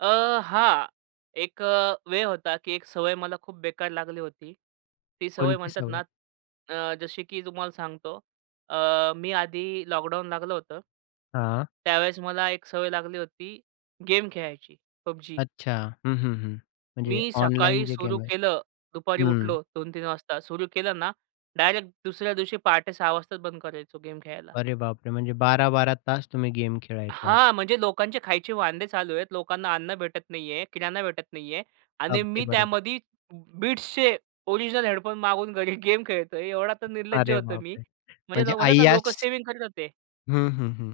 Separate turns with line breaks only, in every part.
अ, हां. एक अ, वेळ होता, की एक सवय मला खूप बेकार लागली होती. ती सवय
कोणती
म्हणतात
सवय?
ना अ, जशी की तुम्हाला सांगतो. अ, मी आधी लॉकडाऊन लागलं होतं
हां.
त्यावेळेस मला एक सवय लागली होती, गेम खेळायची. PUBG.
अच्छा. हं, हं, हं. म्हणजे
मी
ऑनलाईन
सकाळी
जे
सुरु
गेम आहेत.
केलं. दुपारी
हं.
उठलो 2-3 वाजता. सुरु केलं ना डायरेक्ट दुसऱ्या दिवशी पहाटे 06:00 वाजताच बंद करायचो गेम खेळायला.
अरे बापरे! म्हणजे 12-12 तास तुम्ही गेम खेळायचात.
हां. म्हणजे लोकांचे खायचे वांदे चालू आहेत. लोकांना अन्न भेटत नाहीये, किराणा भेटत नाहीये. आणि
अगदी
मी
बरोबर.
त्यामध्ये Beatsचे ओरिजिनल हेडफोन मागवून घरी गेम खेळतोय. एवढा तर निर्लज्ज
अरे
होतो मी.
बापरे!
म्हणजे
म्हणजे
न म्हणतात ना लोकं
अय्याश
सेव्हिंग करत होते.
हं, हं, हं.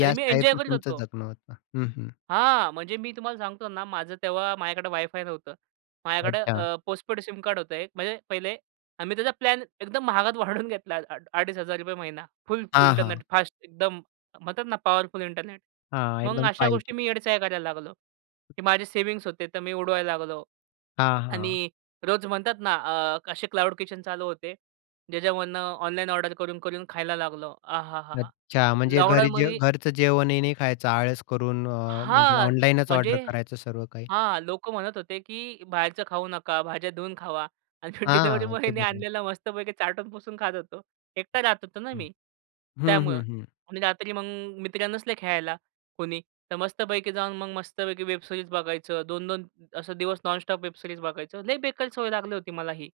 आणि मी
टाईप
एन्जॉय
मध्ये
करीत
तुमचं
होतो.
जगणं होतं. हं, हं.
हां. म्हणजे मी तुम्हाला सांगतो ना माझं तेव्हा माझ्याकडे वाय फाय नव्हतं. माझ्याकडे
अच्छा.
अ, पोस्टपेड सिम कार्ड होतं एक म्हणजे पहिले. आम्ही त्याचा प्लॅन एकदम महागात वाढवून घेतला. आड ₹2500 महिना फुल
हां,
इंटरनेट,
हां.
फास्ट एकदम म्हणतात ना पॉवरफुल इंटरनेट.
हां.
मग
एकदम
अशा
फाईव्ह
गोष्टी
जी
मी येडे चाळे करायला लागलो. की माझे सेव्हिंग्स होते. तर मी उडवायला लागलो.
हां, हां.
आणि रोज म्हणतात ना अ, असे क्लाउड किचन चालू होते. ज्याच्यामधनं ऑनलाईन ऑर्डर करून-करून खायला लागलो. आ हा, हा, हा!
अच्छा. म्हणजे घरी जे
लॉकडाउनमध्ये
घरचं जेवणही नाही खायचं. आळस करून अ, म्हणजे
हां.
ऑनलाईनच ऑर्डर
म्हणजे
करायचं सर्व काही.
हां, लोक म्हणत होते, की बाहेरचं खाऊ नका, भाज्या धुऊन खावा. आणि मी डिलिव्हरी
हां. अगदी
बॉयनी
बरोबर.
आणलेला मस्तपैकी चाटून-पुसून खात होतो. एकटा राहत होतो ना
हं,
मी, त्यामुळं.
हं, हं.
आणि रात्री मग मित्र नसले खेळायला कोणी तर मस्तपैकी जाऊन मग मस्तपैकी वेबसिरीज बघायचं 2-2 असं, दिवस नॉनस्टॉप वेबसिरीज बघायचो. लय बेकार सवय लागली होती, मला ही.